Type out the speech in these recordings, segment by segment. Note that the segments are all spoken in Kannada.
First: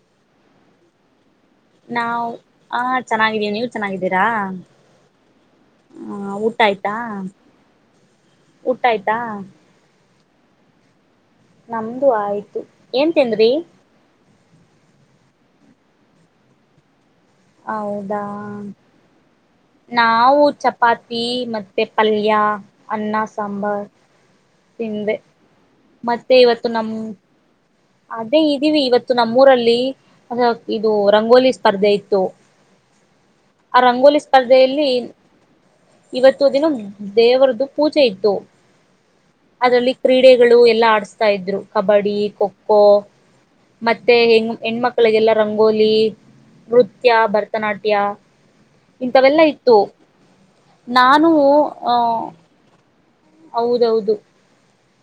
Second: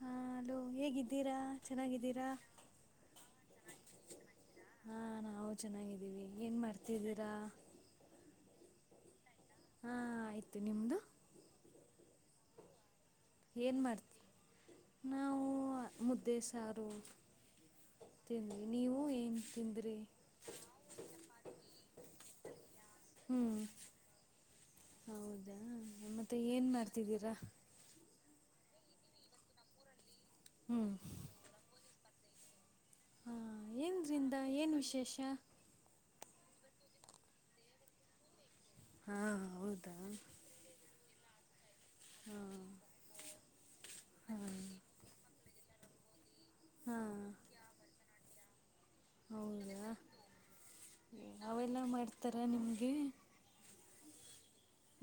ಹಾ ಅಲೋ ಹೇಗಿದ್ದೀರಾ ನಾವು ಚೆನ್ನಾಗಿದ್ದೀರಾ ಹ ಚೆನ್ನಾಗಿದ್ದೀ ನೀವು ಚೆನ್ನಾಗಿದ್ದೀರಾ ಹಾ ನಾವು ಚೆನ್ನಾಗಿದ್ದೀವಿ ಹ ಏನ್ ಊಟ ಆಯ್ತಾ ಮಾಡ್ತಿದ್ದೀರಾ ಊಟ ಆಯ್ತಾ ಹಾ ಆಯ್ತು ನಿಮ್ದು ನಮ್ದು ಆಯ್ತು ಏನ್ ತಿಂದ್ರಿ ಏನು ಮಾಡ್ತೀವಿ ನಾವು ಮುದ್ದೆ ಸಾರು ಹೌದಾ ತಿಿಂದ್ರಿ ನೀವು ಏನ್ ತಿಂದ್ರಿ ನಾವು ಚಪಾತಿ ಮತ್ತೆ ಪಲ್ಯ ಅನ್ನ ಹ್ಞೂ ಸಾಂಬಾರ್ ತಿಿಂದೆ ಹೌದಾ ಮತ್ತೆ ಮತ್ತು ಏನು ಇವತ್ತು ನಮ್ಮ ಮಾಡ್ತಿದ್ದೀರಾ ಅದೇ ಇದೀವಿ ಇವತ್ತು ನಮ್ಮೂರಲ್ಲಿ ಹ್ಞೂ ಇದು ರಂಗೋಲಿ ಸ್ಪರ್ಧೆ ಇತ್ತು ಹಾಂ ಆ ರಂಗೋಲಿ ಏನರಿಂದ ಏನು ಸ್ಪರ್ಧೆಯಲ್ಲಿ ವಿಶೇಷ ಇವತ್ತು ದಿನ ದೇವರದ್ದು ಪೂಜೆ ಇತ್ತು ಹಾಂ ಅದರಲ್ಲಿ ಹೌದಾ ಕ್ರೀಡೆ ಎಲ್ಲಾ ಆಡಿಸಸ್ತಾ ಇದ್ರು ಕಬಡ್ಡಿ ಹಾಂ ಖೋಖೋ ೋ ಮತ್ತೆ ಹೆ ಹಾಂ ಹೆಣ್ಮಕ್ಳಿಗೆಲ್ಲ ರಂಗೋಲಿ ನೃತ್ಯ ಹಾಂ ಬರ್ತ ಭರತನಾಟ್ಯ ಇಂಥವೆಲ್ಲಾ ಇತ್ತು ಹೌದಾ ನಾನು ಆ ನಮ್ಗೆ. ಹೌದೌದು.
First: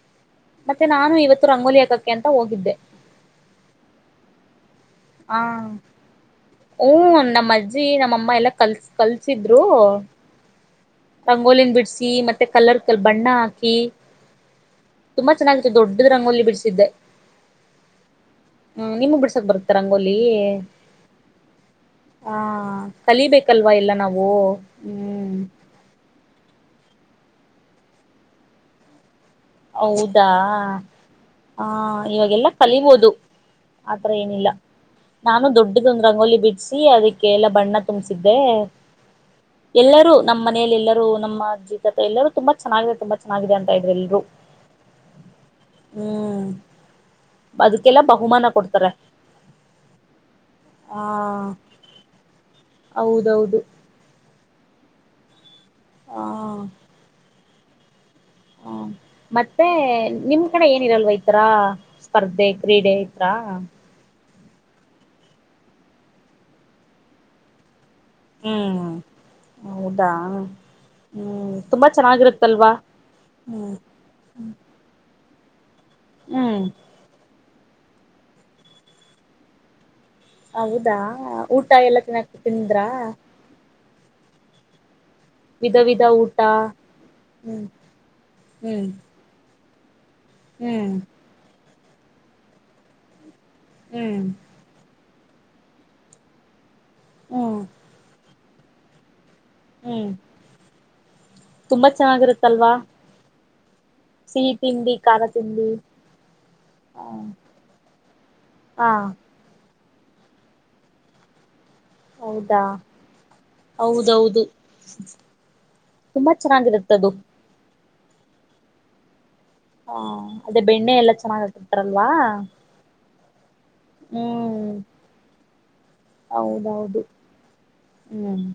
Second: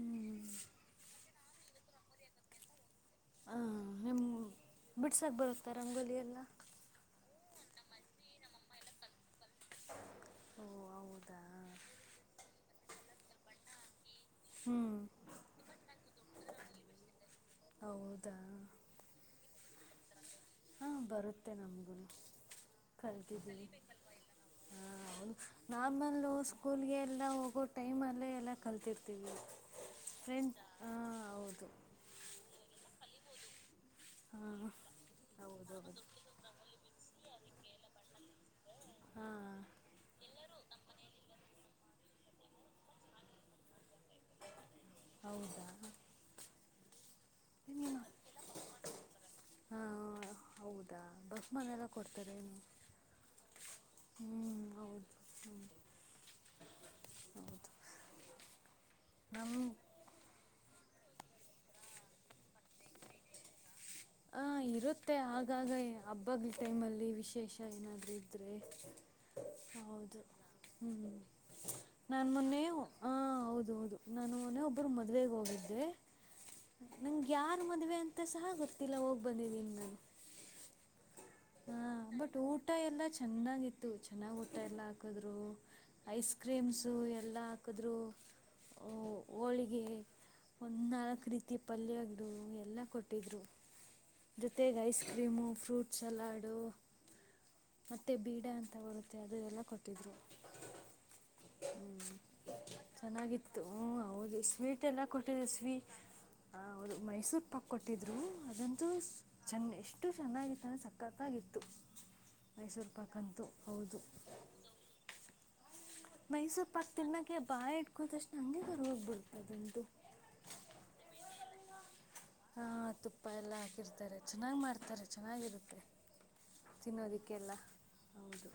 ಹ್ಮ್. ಮತ್ತೆ ನಾನು ಇವತ್ತು ರಂಗೋಲಿ ಅಕಕ್ಕೆ ಅಂತ ಹೋಗಿದ್ದೆ. ಹ ನಿಮ್ ಬಿಡ್ಸಕ್ ಬರುತ್ತಾ ರಂಗೋಲಿ ಎಲ್ಲ. ಹೂ ನಮ್ಮ್ ಅಜ್ಜಿ ನಮ್ಮಮ್ಮ ಎಲ್ಲಾ ಕಲ್ಸ. ಕಲ್ಸಿದ್ರು ಓ ಹೌದಾ ರಂಗೋಲಿನ್ ಬಿಡ್ಸಿ ಮತ್. ಮತ್ತೆ ಕಲರ್ ಕಲ್ ಬಣ್ಣ ಅಕಿ. ಹ್ಮ್. ತುಂಬ ಚೆನ್ನಾಗಿತ್ತು ದೊಡುದ್ ರಂಗೋಲಿ ಬಿಡ್ಸಿದೆ. ಹೌದಾ. ಹ್ಮ ನಿಮಗ್ ಬಿಡ್ಸಕ್ ಬರುತ್ತ ರಂಗೋಲಿ. ಹಾ ಬರುತ್ತೆ ನಂಗೂನೂ. ಹಾ ಕಲಿಬೇಕಲ್ವಾ ಎಲ್ಲ ನಾವು. ಹ್ಮ್ ಹಾವ್ದ್ ನಾರ್ಮಲ್ಲು ಸ್ಕೂಲ್ಗೆ ಎಲ್ಲ ಹೋಗೋ ಟೈಮಲ್ಲೇ ಎಲ್ಲ ಕಲ್ತಿರ್ತೀವಿ. ಹೌದಾ ಫ್ರೆಂಡ್ ಹಾಂ ಹ ಹೌದು ಇವಾಗೆಲ್ಲ. ಕಲಿಬೋದು ಆತರ ಏನಿಲ್ಲ ಹಾಂ ನಾನು ಹೌದೌದು ದೊಡ್ದುದೊಂದ್ ರಂಗೋಲಿ ಬಿಟ್. ಸಿ ಅದಿಕ್ಕೆ ಎಲ್ಲ ಬಣ್ಣ ತುಂಬ್ಸಿದೆ. ಹಾ. ಎಲ್ಲರೂ ನಮ್ಮ್ ಮನೆಯಲ್ ಎಲ್ಲರೂ ನಮ್ ಅಜ್ಜಿ ತತ್ತಾ ಎಲ್ಲರೂ ತುಂಬಾ ಚೆನ್ನಗಿದೆ ತುಂಬಾ ಚೆನ್ನಗಿದೆ ಅಂತ ಇದ್ರು ಎಲ್ರು. ಹೌದಾ. ಹ್ಮ್ ಅದುಕ್ಕೆಲ್ಲ ಬಹುಮಾನ ಕೊಡ್ತಾರೆ. ಹ್ಮ ಹಾ. ಆ ಹೌದಾ ಬಸ್ ಮನಲ್ಲ ಕೊಡ್ತಾರೆನೂ. ಹೌದೌದು ಹ್ಮ್ಮ್ ಹೌದು ಹ್ಮ್ಮ್. ಹಾ. ಹೌದು. ಹಾ ಮತ್ತೆ ನಮ್ಮ ನಿಮ್. ನಿಮ್ ಕಡೆ ಏನಿರಲ್ವ ಇತರ ಸ್ಪರ್ಧೆ ಕ್ರೀಡೆ ಇತರ. ಹ ಇರುತ್ತೆ ಆಗಾಗ ಹಬ್ಬಗ್ ಟೈಮಲ್ಲಿ ವಿಶೇಷ ಏನಾದ್ರು. ಇದ್ರೆ ಹ್ಮ್ ಹೌದಾ ಹೌದು. ಹ್ಮ್ ತುಂಬಾ ನನ್ ಮೊನ್ನೆ ಚೆನ್ನಾಗಿರುತ್ತಲ್ವಾ ಹ ಹೌದ ಹ್ಮ್ ಹೌದು. ನಾನು ವನ ಒಬ್ರು ಮದ್ವೆೆಗ್ ಹೋಗಿದ್ದೆ. ಹ್ಮ್. ನಂಗ್ ಯಾರ್ ಮದ್ವೆ ಅಂತ ಸಹ ಗೊತ್ತಿಲ್ಲ ಹೋಗ್ ಬಂದಿದಿನ್ ನಾನು. ಹೌದಾ. ಊಟ ಹ ಎಲ್ಲ ತಿನ್ನಕ್ ಬಟ್ ಊಟ ತಿಂದ್ರಾ ಎಲ್ಲಾ ಚೆನ್ನಾಗಿತ್ತು ಚೆನ್ನಾಗ್ ಊಟ ಎಲ್ಲ ಆಗ್. ಅಕುದ್ರು ವಿಧ ವಿಧ ಐಸ್ ಊಟ ಕ್ರೀಮ್ಸು ಎಲ್ಲ ಹ್ಮ್ ಅಕುದ್ರು. ಹ್ಮ್ ಹೋಳಿಗೆ ಒನ್ ಹ್ಮ್ ನಾಲಕ್ ರೀತಿ ಪಲ್ಯಗ್ರು ಎಲ್ಲ ಕೊಟ್ಟಿದ್ರು. ಹ್ಮ್. ಜೊತೆಗ್ ಐಸ್ ಕ್ರೀಮು ಫ್ರೂಟ್ ಸಲಾಡು ಹ್ಮ್ ಮತ್ತೆ ಬೀಡ ಅಂತ ಬರು ಬರುತ್ತೆ ಅದು ಎಲ್ಲ ಹ್ಮ್ ಕೊಟ್ಟಿದ್ರು ತುಂಬಾ ಹ್ಮ್ ಚೆನ್ನಾಗಿರುತ್ತಲ್ವಾ ಚೆನ್ನಾಗಿತ್ತು ಹೂ. ಹೌದ ಸಿಹಿ ಸ್ವೀಟ್ ತಿಂಡಿ ಎಲ್ಲ ಖಾರ ಕೊಟಿದ್ರಾ ತಿಂಡಿ ಸ್ವೀ. ಹಾ ಹವ್ದು ಮೈಸೂರ್ ಪಾಕ್ ಕೊಟ್ಟಿದ್ರು ಅದಂತೂ ಹಾ ಸ್. ಚೆನ್ನ ಎಷ್ಟು ಚೆನ್ನಾಗಿತ್ತು ಅಂದ್ರೆ ಸಕ್ಕತ್ತಾಗಿತ್ತು. ಹೌದಾ ಮೈಸೂರು ಪಾಕ್ಕಂತೂ ಹೌದು ಹೌದೌದು ತುಂಬಾ ಮೈಸೂರ್ ಪಾಕ್ ಚೆನ್ನಾಗಿರುತ್ತದು ತಿನಕೆ ಬಾಯಿ ಇಟ್ಕುದಷ್ಟು ನಂಗಗೆಗ್ ಹೋಗ್ಬರ್ತದಂಟು ಹಾ ಅದೇ ಬೆಣ್ಣೆ ಎಲ್ಲಾ ಚೆನ್ನಾಗ ಆತಿಟಾರಲ್ವಾ ಹಾ ತುಪ್ಪ ಎಲ್ಲ ಹಾಕಿರ್ತಾರೆ ಚೆನ್ನಾಗಿ್ ಮಾಡ್ತಾರೆ ಚೆನ್ನಾಗಿರುತ್ತೆ ಹೌದೌದು ತಿನ್ನೋದಕ್ಕೆಲ್ಲ ಹ್ಮ್ ಹೌದು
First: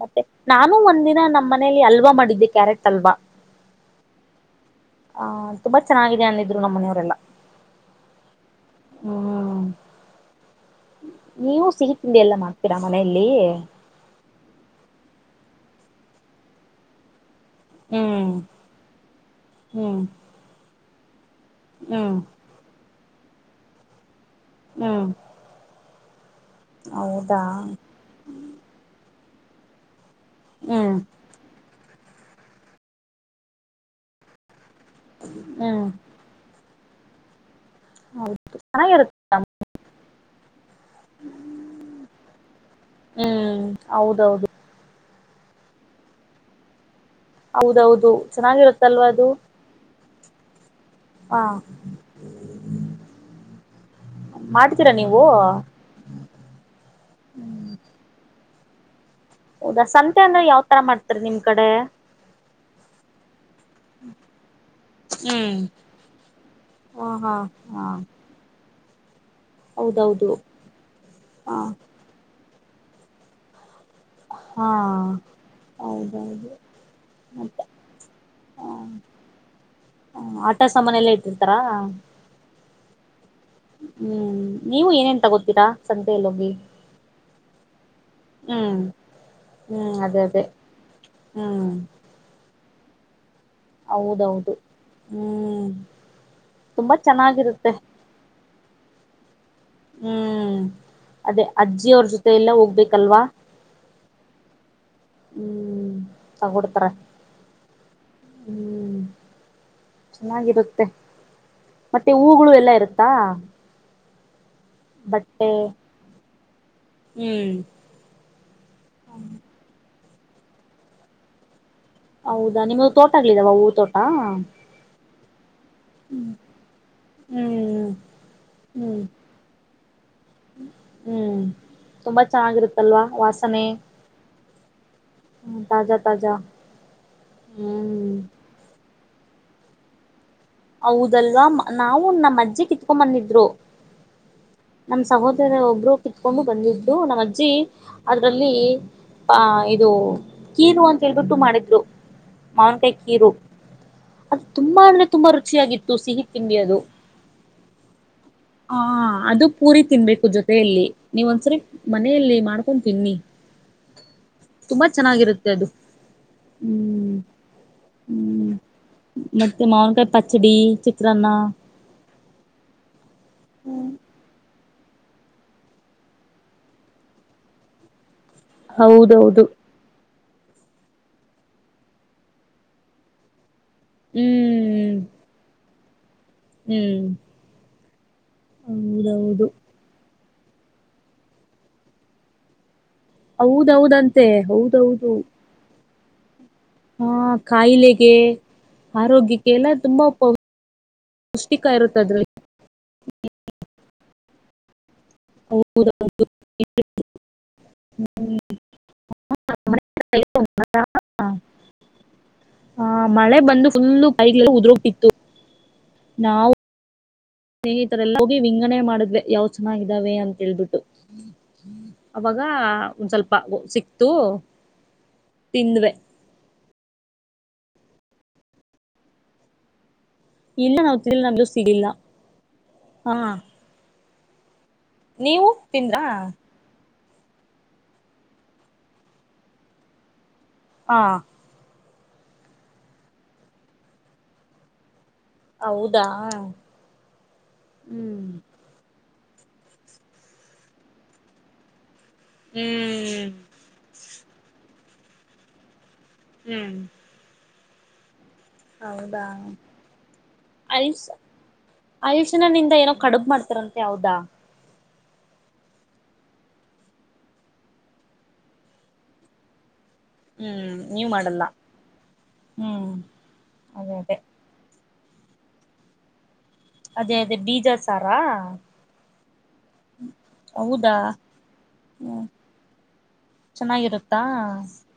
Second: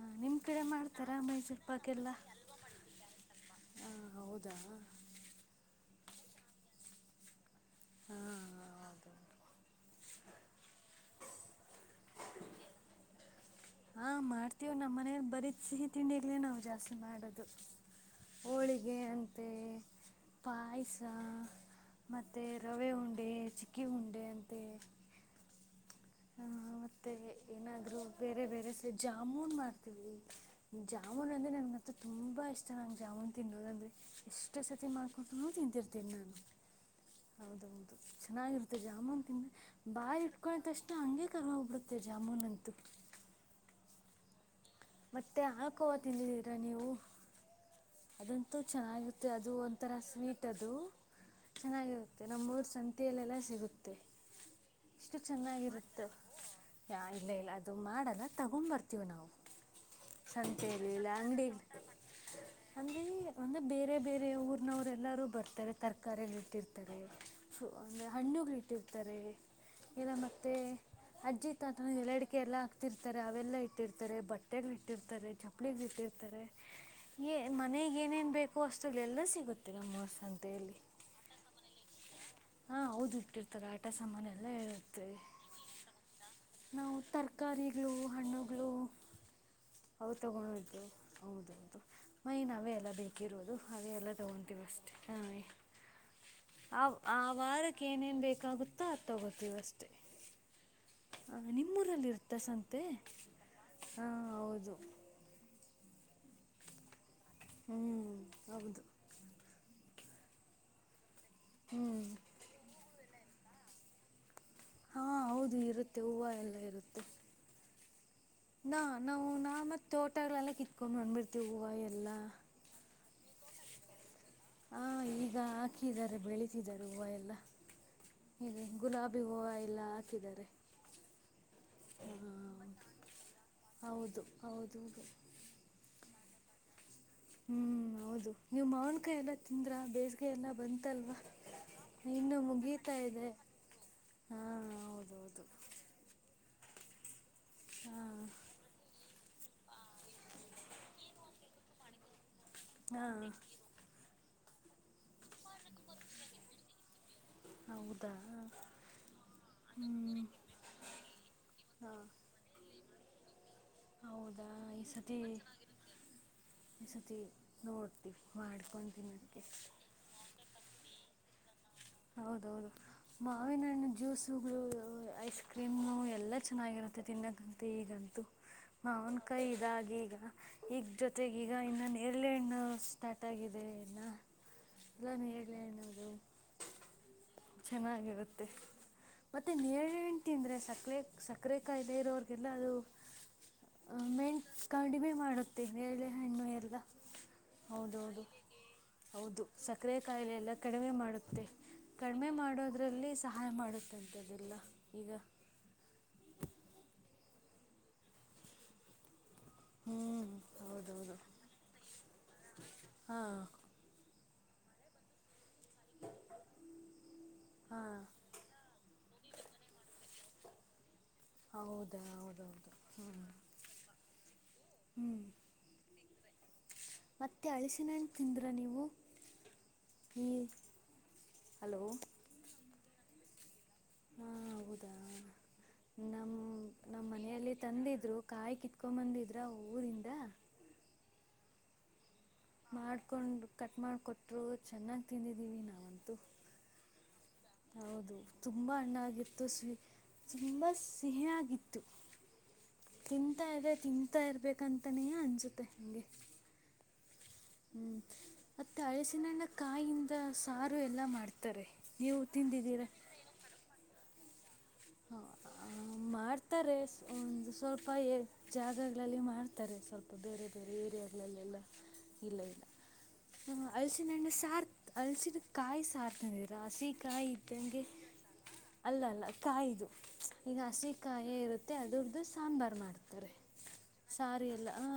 ಮತ್ತೆ ನಿಮ್ಮ ಕಡೆ ನಾನು ಒಂದ ಮಾಡ್ತಾರಾ ದಿನ ಮೈಸೂರು ನಮ್ಮ್ನಲಿ ಅಲ್ವಾ ಮಾಡಿದ್ದೆ ಕ್ಯಾರೆಟ್ ಹಲ್ವಾ ಹಾ ಹೌದಾ ಹ ತುಂಬಾ ಚೆನ್ನಾಗಿದೆ ಅಂದಿದ್ರು ನಮ್ಮ ಮನೆಯವರೆಲ್ಲಾ ಹಾ ಹ್ಮ್ ನೀವು ಸಿಹಿ ತಿಂಡಿ ಎಲ್ಲ ಮಾಡ್ತೀರಾ ಮನೆಯಲ್ಲಿ ಹಾ ಮಾಡ್ತೀವ ನಮ್ಮ ಮನೇಲಿ ಬರೀ ಸಿಹಿ ತಿಂಡಿಗ್ಲೇ ನಾವು ಜಾಸ್ತಿ ಮಾಡೋದು ಹ್ಮ್ ಹಳಿಗೆ ಅನ್ಂತೆ ಹ್ಮ್ ಪಾಯಸ ಹ್ಮ್ ಮತ್ತೆ ರವೆ ಉಂಡೆ ಚಿಕ್ಕಿ ಉಂಡೆ ಅಂತ ಹ್ಮ ಹ ಮತ್ತೆ ಹೌದಾ ಏನಾದ್ರು ಬೇರೆ ಬೇರೆ ಸ ಜಾಮೂನ್ ಮಾಡ್ತೀವಿ ಹ್ಮ್ ಜಾಮೂನ್ ಅಂದ್ರೆ ನನ್ತ್ರ ತುಂಬಾ ಇಷ್ಟ ನಂ ಜಾಮೂನ್ ತಿನ್ನುೋದು ಅಂದ್ರೆ ಎಷ್ಟು ಮಷ್ಟ ಸತಿ ಮಾಡ್ಕೊಟ್ಟು ಹ್ಮ್ ತಿಂತಿರ್ತೀನಿ ನಾನು ಹೌದೌದು ಚೆನ್ನಾಗಿರುತ್ತೆ ಜಾಮೂನ್ ತಿಿಂದ್ರ ಬಾರಿ ಇಟ್ಕೊಷ್ಟ ಅ ಹಂಗೆ ಕರ ಹೋಗ್ಬಿಡುತ್ತೆ ಜಾಮೂನಂತೂ ಹ್ಮ್ ಹೌದೌದು ಮತ್ತೆ ಹಾಕೋುವ ತಿಲ್ಲಿದೀರಾ ನೀವು ಹೌದೌದು ಚೆನ್ನಾಗಿರುತ್ತಲ್ವಾ ಅದು ಒ ಥರ ಸ್ವೀಟ್ ಅದು ಹಾ ಚೆನ್ನಾಗಿರುತ್ತೆ ನಮ್ಮ ಊರು ಸಂತಿಯಲ್ಲೆಲ್ಲ ಸಿಗುತ್ತೆ ಮಾಡ್ತೀರಾ ಇಷ್ಟು ನೀವು ಚೆನ್ನಾಗಿರುತ್ತೆ ಯಾ ಇಲ್ಲ ಇಲ್ಲ ಅದು ಮಾಡಲ್ಲ ತಗೊಂಬರ್ತೀವಿ ನಾವು ಹೌದಾ ಸಂತೆ ಅಂದ್ರೆ ಯಾವತರ ಸಂತೆಯಲ್ಲಿ ಮಾಡ್ತರಿ ನಿಮ್ ಕಡೆ ಅಂದ್ರ ಒಂದ ಬೇರೆ ಬೇರೆ ಊರ್ನವರು ಎಲ್ಲಾರೂ ಹ್ಮ್ ಬರ್ತಾರೆ ತರಕಾರಿಗಳ ಇಟ್ಟಿರ್ತಾರೆ ಹಾ ಹಾ ಹಾ ಅಂದೆ ಹಣ್ಣುಗಳ ಇಟ್ಟಿರ್ತಾರೆ ಇಲ್ಲ ಹೌದೌದು ಮತ್ತೆ ಹಾ ಅಜ್ಜಿತ್ ಅತ್ರ ಎಲ್ಲ ಅಡಿಕೆ ಎಲ್ಲಾ ಹಾಕ್ತಿರ್ತಾರೆ ಅವೆಲ್ಲಾ ಇ ಇಟ್ಟಿರ್ತಾರೆ ಬಟ್ಟೆಗ್ ಹಾ ಇಟ್ಟಿರ್ತಾರೆ ಚಪ್ಪಲಿಿಗ್ ಇಟ್ಟಿರ್ತಾರೆ ಹೌದೌದು ಏನ್ ಮತ್ತೆ ಮನಗ ಏನೇನು ಬೇಕು ಅಷ್ಟಲ್ಲೆಲ್ಲ ಸಿಗುತ್ತರ ಮೋರ್ಸ್ ಅಂತೇಳಿ ಮನೆಯಲ್ಲೇ ಇಟ್ಟಿರ್ತಾರಾ ಹಾ ಹೌದು ಇಕಿ ರ ಆಟಾ ಸಾಮಾನ ಹ್ಮ್ ಎಲ್ಲ ನೀವು ಹೇಳುತ್ತೆ ಏನೇನ್ ತಗೋತೀರಾ ಸಂತೆಯಲ್ಲಿ ಹೋಗಿ ನಾವು ತರಕ ಹಣ್ಣುಗಳು ಹ್ಮ್ ಹ್ಮ್ ಅವು ಅದೇ ಅದೇ ತಗೊಳೋು ಹ್ಮ್ ಹೌದೌದು ಮೈ ನೇ ಎಲ್ಲ ಬೇಕಿರೋದು ಅವೇ ಎಲ್ಲ ಹೌದೌದು ತೊಗೊತೀವಿ ಅಷ್ಟೇ ಹ್ಮ್ ತುಂಬಾ ಆ ಆ ಚೆನ್ನಾಗಿರುತ್ತೆ ವಾರಕ್ಕೆ ಏನೇನು ಬೇಕಾಗುತ್ತೋ ಅದು ತೊಗೋತೀವಿ ಅಷ್ಟು ಹ್ಮ್ ಅದೇ ಅಜ್ಜಿಯವ್ರ ನಿಮ್ಮೂರಲ್ಲಿ ಜೊತೆ ಇರ್ತ್ತ ಎಲ್ಲ ಸಂತೆ ಹೋಗ್ಬೇಕಲ್ವಾ ಹಾ ಹೌದು ಹ್ಮ್ ತಗೊಡ್ತಾರ ಹ್ಮಞ ಹೌದು ಚೆನ್ನಾಗಿರುತ್ತೆ ಹ್ಞೂ ಮತ್ತೆ ಹೂಗಳು ಎಲ್ಲ ಇರುತ್ತಾ ಹಾ ಬಟ್ಟೆ ಹೌದು ಇರುತ್ತೆ ಹೂವು ಎಲ್ಲ ಇರುತ್ತೆ ಹ್ಮ್ ನಾ ನಾವು ನಾ ಮತ್ತೆ ತೋಟಗಳಲ್ಲ ಕಿತ್ಕೊಂಡ್ ನಂದ್ಬಿಡ್ತವಿ ತಗುವ ಎಲ್ಲ ಹೌದಾ ನಿಮ್ದ ತೋಟ ಆಗ್ಲಿದಾವ ಹೂ ತೋಟ ಹಾ ಈಗ ಹಾಕಿದ್ದಾರೆ ಬೆಳತಿದ್ದಾರೆ ಹೂವು ಎಲ್ಲ ಹ್ಮ್ ಹೀಗೆ ಹ್ಮ್ ಗುಲಾಬಿ ಹೂವು ಎಲ್ಲ ಹಾಕಿದ್ದಾರೆ ಹೂ ತುಂಬಾ ಹಾಂ ಚೆನ್ನಾಗಿರುತ್ತಲ್ವಾ ವಾಸನೆ ಹೌದು ಹೌದು ಹೂ ತಾಜಾ ತಾಜಾ ಹೂ ಹ್ಮ್ ಹೌದು ನೀವು ಮಾವಿನಕಾಯಿ ಎಲ್ಲಾ ತಿಂದ್ರ ಬೇಸಗೆಯ ಎಲ್ಲ ಬಂತಲ್ವಾ ಹೌದಲ್ವಾ ನಾವು ಇನ್ನು ನಮ್ಮ ಅಜ್ಜಿ ಮುಗೀತಾ ಕಿತ್ಕೊಂಡ್ ಇದೆ ಬಂದಿದ್ರು ಹಾ ನಮ್ಮ ಹೌದೌದು ಸಹೋದರ ಒಬ್ಬರು ಕಿತ್ಕೊಂಡು ಬಂದಿದ್ರು ನಮ್ಮ ಅಜ್ಜಿ ಹಾ ಅದರಲ್ಲಿ ಹಾ ಇದು ಕೀರು ಅಂತ ಹೇಳ್ಬಿಟ್ಟು ಮಾಡಿದ್ರು ಮಾವನ್ಕಾಯಿ ಹಾ ಕೀರು ಅದು ತುಂಬಾ ಅಂದ್ರೆ ತುಂಬಾ ರುಚಿಯಾಗಿತ್ತು ಸಿಹಿ ತಿಂಡಿ ಅದು ಹೌದಾ ಹ ಅದು ಪೂರಿ ಹ್ಮ್ ತಿನ್ಬೇಕು ಜೊತೆಯಲ್ಲಿ ನೀವ ಒಂದ್ಸರಿ ಹಾ ಮನೆಯಲ್ಲಿ ಮಾಡ್ ಮಾಡ್ಕೊಂಡು ತಿನ್ನಿ ಹೌದಾ ಈ ತುಂಬಾ ಸತಿ ಚೆನ್ನಾಗಿರುತ್ತೆ ಅದು ಈ ಹ್ಮ್ ಸರ್ತಿ ನೋಡ್ತೀವಿ ಮಾಡ್ಕೊಂತೀವಿ ಅದಕ್ಕೆ ಕೈ ಪಚಡಿ ಚತ್ರರನ್ನ ಹೌದೌದು ಮಾವಿನ ಹಣ್ಣು ಜ್ಯೂಸ್ ಇವುಗಳು ಐಸ್ ಕ್ರೀಮ ಎಲ್ಲ ಚೆನ್ನಾಗಿರುತ್ತೆ ತಿನ್ನದಂತ ಈಗಂತೂ ಮಾವನ ಕೈ ಹೌದೌದು ಇದಾಗ ಈಗ ಈಗ ಜೊತೆಗೀಗ ಇನ್ನ ನೆರ್ಲೆಹಣ್ಣು ಸ್ಟಾರ್ಟ ಆಗಿದೆ ಇನ್ನು ಹ್ಮ್ ಎಲ್ಲಾನು ಹೇಳಲಿ ಅನ್ನೋದು ಹೂ ಚೆನ್ನಾಗಿರುತ್ತೆ ಮತ್ತೆ ನೇರಳೆ ತಿಂದರೆ ಸಕ್ಕರೆ ಸಕ್ಕರೆ ಕಾಯಿಲೆ ಇರೋರಿಗೆಲ್ಲ ಅದು ಆ ಹೌದೌದಂತೆ ಮೆಂಟ್ ಕಡಿಮೆ ಹೌದೌದು ಮಾಡುತ್ತೆ ನೇರಳೆ ಹಣ್ಣು ಎಲ್ಲ ಆ ಕಾಯಿಲೆಗೆ ಹೌದೌದು ಹೌದು ಆರೋಗ್ಯಕ್ಕೆ ಎಲ್ಲ ಸಕ್ಕರೆ ತುಂಬಾ ಕಾಯಿಲೆಲ್ಲ ಕಡಿಮೆ ಮಾಡ ಮತೆ ಪೌಷ್ಟಿಕ ಇರುತ್ತೆ ಕಡಿಮೆ ಅದ್ರಲ್ಲಿ ಮಾಡೋದರಲ್ಲಿ ಸಹಾಯ ಮಾಡುತ್ತಂಥದ್ದಿಲ್ಲ ಈಗ ಹೌದೌದು ಹೂ ಹೌದೌದು ಹಾ ಮಳೆ ಹಾಂ ಬಂದು ಫುಲ್ಲು ಪೈರುಉದುರೋಗಿತ್ತು ನಾವು ಹಾಂ ಸ್ನೇಹಿತರೆಲ್ಲಾ ವಿಂಗಣೆ ಮಾಡಿದ್ವೆ ಯಾವ್ ಚೆನ್ನಾಗ ಇದಾವೆ ಅಂತ ಹೇಳ್ಬಿಟ್ಟು ಹೌದಾ ಅವಾಗ ಹೌದೌದು ಹ್ಞೂ ಒಂದ್ ಸ್ವಲ್ಪ ಸಿಕ್ತು ಹ್ಞೂ ತಿಂದ್ವಿ ಮತ್ತೆ ಹಳಸಿನ ಹಣ್ಣು ತಿಂದ್ರ ನೀವು ಈ ಇಲ್ಲ ನಾನ್ ತಿಂದಿಲ್ಲ ಜೂಸ್ ಹಲೋ ಸಿಗ್ಲಿಲ್ಲ ಹಾ ಹ ಹೌದಾ ನೀವು ತಿಂದ್ರಾ ನಮ್ ನಮ್ಮ್ ಮನೆಯಲ್ಲಿ ತಂದಿದ್ರು ಕಾಯಿ ಕಿತ್ಕೊ ಬಂದಿದ್ರ ಊರಿಂದ ಹಾ ಮಾಡ್ಕೊಂಡು ಕಟ್ ಮಾಡಿಕೊಟ್ಟರು ಚೆನ್ನಾಗಿ ತಿಂದಿದ್ದೀವಿ ಹೌದಾ ನಾವಂತೂ ಹೌದು ಹ್ಮ್ ತುಂಬಾ ಹಣ್ಣಾಗಿತ್ತು ಸಿ ತುಂಬಾ ಸಿಹಿಯಾಗಿತ್ತು ಹೂ ತಿಂತಾ ಇದೆ ತಿಂತಾ ಇರ್ಬೇಕಂತನೇ ಅನಿಸುತ್ತೆ ಹಂಗೆ ಹೂ ಹೂ ಮತ್ತ ಹೌದಾ ಹಲಸಿನನ್ನ ಕಾಯಿಂದ ಸಾರು ಎಲ್ಲ ಅಲ್ಸ್ ಮಾಡ್ತಾರೆ ನೀವು ಅಲ್ಸಿನ ನಿಂದ ತಿಂದಿದ್ದೀರ ಏನೋ ಕಡುಬು ಮಾಡ್ತಾರಂತೆ ಹೌದಾ ಹೌ ಆ ಮಾಡ್ತಾರೆ ಒಂದು ಸ್ವಲ್ಪ ಜಾಗಗಳಲ್ಲಿ ಮಾಡ್ತಾರೆ ಸ್ವಲ್ಪ ಅ ಬೇರೆ ಬೇರೆ ಹ್ಮ್ ನೀವ್ ಮಾಡಲ್ಲ ಏರಿಯಾಗಳಲ್ಲೆಲ್ಲ ಇಲ್ಲ ಇಲ್ಲ ಹ್ಮ್ ನಮ್ಮ ಅದೇ ಅದೇ ಹಲಸಿನಹಣ್ಣೆ ಸಾರ ಹಲಸಿದ ಕಾಯಿ ಸಾರ ತಂದಿರ ಅದೇ ಹಸಿಕಾಯಿ ಅದೇ ಬೀಜ ಇದ್ದಂಗೆ ಸಾರಾ ಅಲ್ಲಲ್ಲ ಕಾಯಿ ಇದು ಹೌದಾ ಹಸಿಕಾಯೇ ಇರುತ್ತೆ ಅದ್ರದ್ದು ಹ್ಮ್ ಸಾಂಬಾರು ಮಾಡ್ತಾರೆ ಚೆನ್ನಾಗಿರುತ್ತಾ ಸಾರಿ ಎಲ್ಲ ಹಾ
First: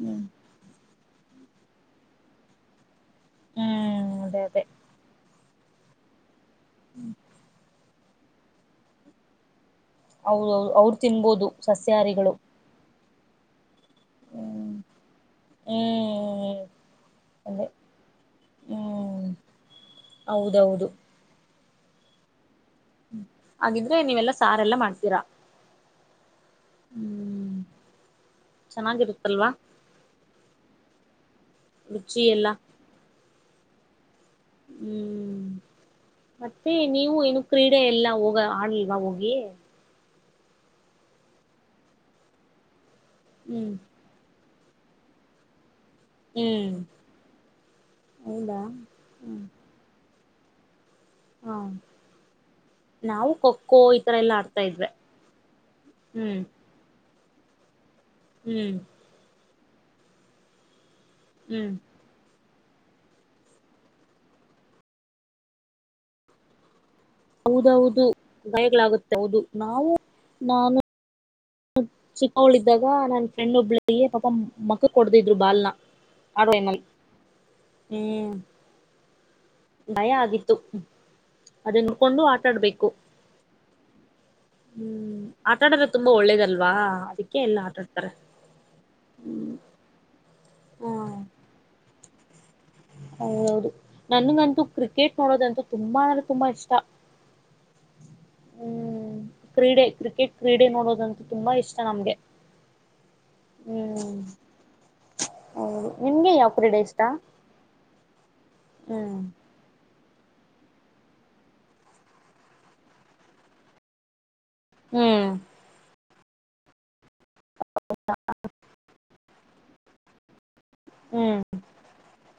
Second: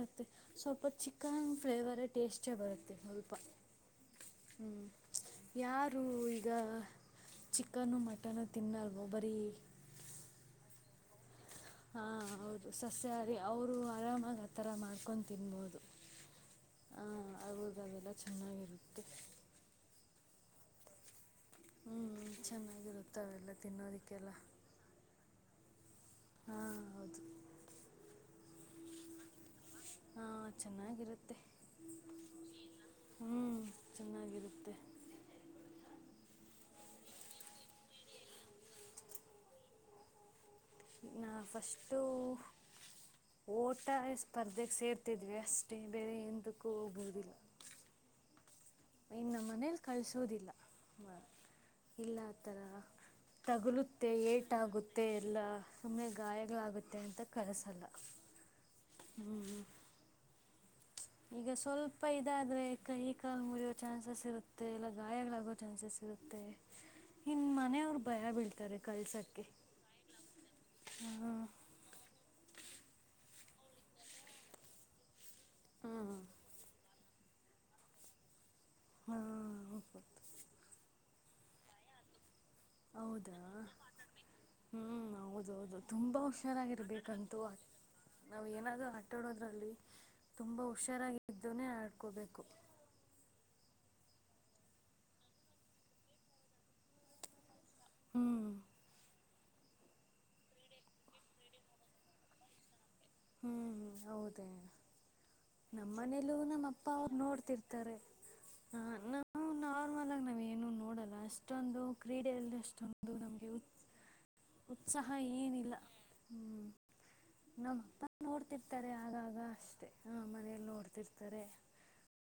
ಹ್ಮ್ ಸ್ವಲ್ಪ ಚಿಕನ್ ಫ್ಲೇವರೇ ಟೇಸ್ಟೇ ಬರುತ್ತೆ ಸ್ವಲ್ಪ ಹ್ಮ್ ಅದೇ ಅದೇ ಹೂ ಯಾರು ಈಗ ಚಿಕನ್ ಮಟನ್ನು ತಿನ್ನಲ್ವೋ ಬರೀ ಹೌದೌದು ಅವ್ರು ತಿನ್ಬೋದು ಹಾ ಸಸ್ಯಾಹಾರಿಗಳು ಹೌದು ಸಸ್ಯಹಾರಿ ಅವರು ಆರಾಮಾಗಿ ಆ ಥರ ಹ್ಮ್ ಮಾಡ್ಕೊಂಡು ತಿನ್ಬೋದು ಹ್ಮ್ ಅದೇ ಆಗೋದಾಗೆಲ್ಲ ಚೆನ್ನಾಗಿರುತ್ತೆ ಹ್ಮ್ ಹೌದೌದು ಹೂ ಚೆನ್ನಾಗಿರುತ್ತವೆೆಲ್ಲ ತಿನ್ನೋದಿಕ್ಕೆಲ್ಲ ಅದು ಎಲ್ಲ ಮಾಡ್ತೀರಾ ಹಾ ಹೌದು ಹ್ಮ್ ಚೆನ್ನಾಗಿರುತ್ತಲ್ವಾ ಹಾ ಚೆನ್ನಾಗಿರುತ್ತೆ ರುಚಿ ಎಲ್ಲ ಹೂ ಚೆನ್ನಾಗಿರುತ್ತೆ ಹೂ ಮತ್ತೆ ನೀವು ಏನು ಕ್ರೀಡೆ ಎಲ್ಲ ಹೋಗ ಆಡ್ಲ್ವಾ ಹೋಗಿ ನಾ ಫಸ್ಟು ಹ್ಮ್ ಓಟ ಸ್ಪರ್ಧೆಗೆ ಸೇರ್ತಿದ್ವಿ ಅಷ್ಟು ಅಷ್ಟೇ ಬೇರೆ ಎಂದಕ್ಕೂ ಹ್ಮ್ ಹೋಗ್ಬೋುದಿಲ್ಲ ಹೌದಾ ಇನ್ನ ಹ್ಮ್ ಮನೇಲಿ ಕಳ್ಸೋದಿಲ್ಲ ಹಾ ಇಲ್ಲ ಆಥರ ನಾವು ಖೋಖೋ ಈ ತಗುಲುತ್ತೆ ತರ ಎಲ್ಲಾ ಆಡ್ತಾ ಇದ್ವಿ ಏಟಾಗುತ್ತೆ ಎಲ್ಲ ಸುಮ್ಮ್ನೆ ಹ್ಮ್ ಗಾಯಗಳಾಗುತ್ತೆ ಅಂತ ಕಲ್ಸಾಲ ಹೂ ಹೂ ಹೂ ಈಗ ಹ್ಮ್ ಸ್ವಲ್ಪ ಪಪ್ಪ ಇದಾದರೆ ಕೈ ಕಾಲು ಮುರಿಿಯೋ ಚಾನ್ಸಸ್ ಇರುತ್ತೆ ಇಲ್ಲ ಗಾಯಗಳಾಗೋ ಚಾನ್ಸಸ್ ಇರುತ್ತೆ ಇನ್ನು ಮನೆಯವ್ರು ಹೌದೌದು ಭಯ ಬೀಳ್ತಾರೆ ಗಾಯಗಳಾಗುತ್ತೆ ಹೌದು ನಾವು ನಾನು ಹಾ ಹ ಚಿಕ್ಕಾವಳಿದ್ದಾಗ ನನ್ನ ಫ್ರೆಂಡ್ ಒಬ್ಳ ಪಾಪ ಮಾಖಕ್ ಹೊಡ್ಡಿದ್ರು ಬಾಲ್ನ ಹಾಂ ಆ ಟೈಮ್ ನಲ್ಲಿ ಹೂ ಹಾ ಭಯ ಆಗಿತ್ತು ಅದಕೊಂಡು ಆಟ ಆಡ್ಬೇಕು ಹೌದಾ ಹೂ ಹ್ಮ್ ಆಟ ಹೌದೌದು ಆಡಿದ್ರೆ ತುಂಬಾ ಒಳ್ಳೇದಲ್ವಾ ಹುಷಾರಾಗಿರ್ಬೇಕಂತೂ ಅದಕ್ಕೆ ಎಲ್ಲ ಆಟ ಆಡ್ತಾರೆ ನಾವ್ ಏನಾದ್ೂ ಆಟಾಡೋದ್ರಲ್ಲಿ ತುಂಬಾ ಹಾ ಹುಷಾರಾಗ ಇದ್ದುನೇ ಆಡ್ಕೋಬೇಕು ಹೌದೌದು ನನ್ಗಂತೂ ಕ್ರಿಕೆಟ್ ನೋಡೋದಂತೂ ತುಂಬಾ ಅಂದ್ರೆ ತುಂಬ ಇಷ್ಟ ಹೂ ಹ್ಮ್ ಕ್ರೀಡೆ ಕ್ರಿಕೆಟ್ ಕ್ರೀಡೆ ನೋಡೋದಂತೂ ತುಂಬಾ ಇಷ್ಟ ನಮ್ಗೆ ಹೂ ಹ್ಮ್ ಹೌದೇ ಹೌದು ನಮ್ಮ ನಿಮ್ಗೆ ಮನೇಲ್ಲು ಯಾವ ನಮ್ಮ ಕ್ರೀಡೆ ಅಪ್ಪ ಇಷ್ಟ ಅವ್ರು ನೋಡ್ತಿರ್ತಾರೆ ಹ್ಮ್ ನಾರ್ಮಲ್ ಆಗಿ ನಾವ್ ಏನು ನೋಡಲ್ಲ ಅಷ್ಟೊಂದು ಕ್ರೀಡೆಯಲ್ಲಿ ಅಷ್ಟೊಂದು ನಮ್ಗೆ ಉ ಉತ್ಸಾಹ ಹ್ಮ್ ಏನಿಲ್ಲ ಹ್ಮ್ ನಮ್ಮ ಅಪ್ಪ ನೋಡ್ತ ಇರ್ತಾರೆ ಆಗಾಗ ಅಷ್ಟೇ ಹ ಮನೆಯಲ್ಲಿ ಹ್ಮ್ ನೋಡ್ತಿರ್ತಾರೆ.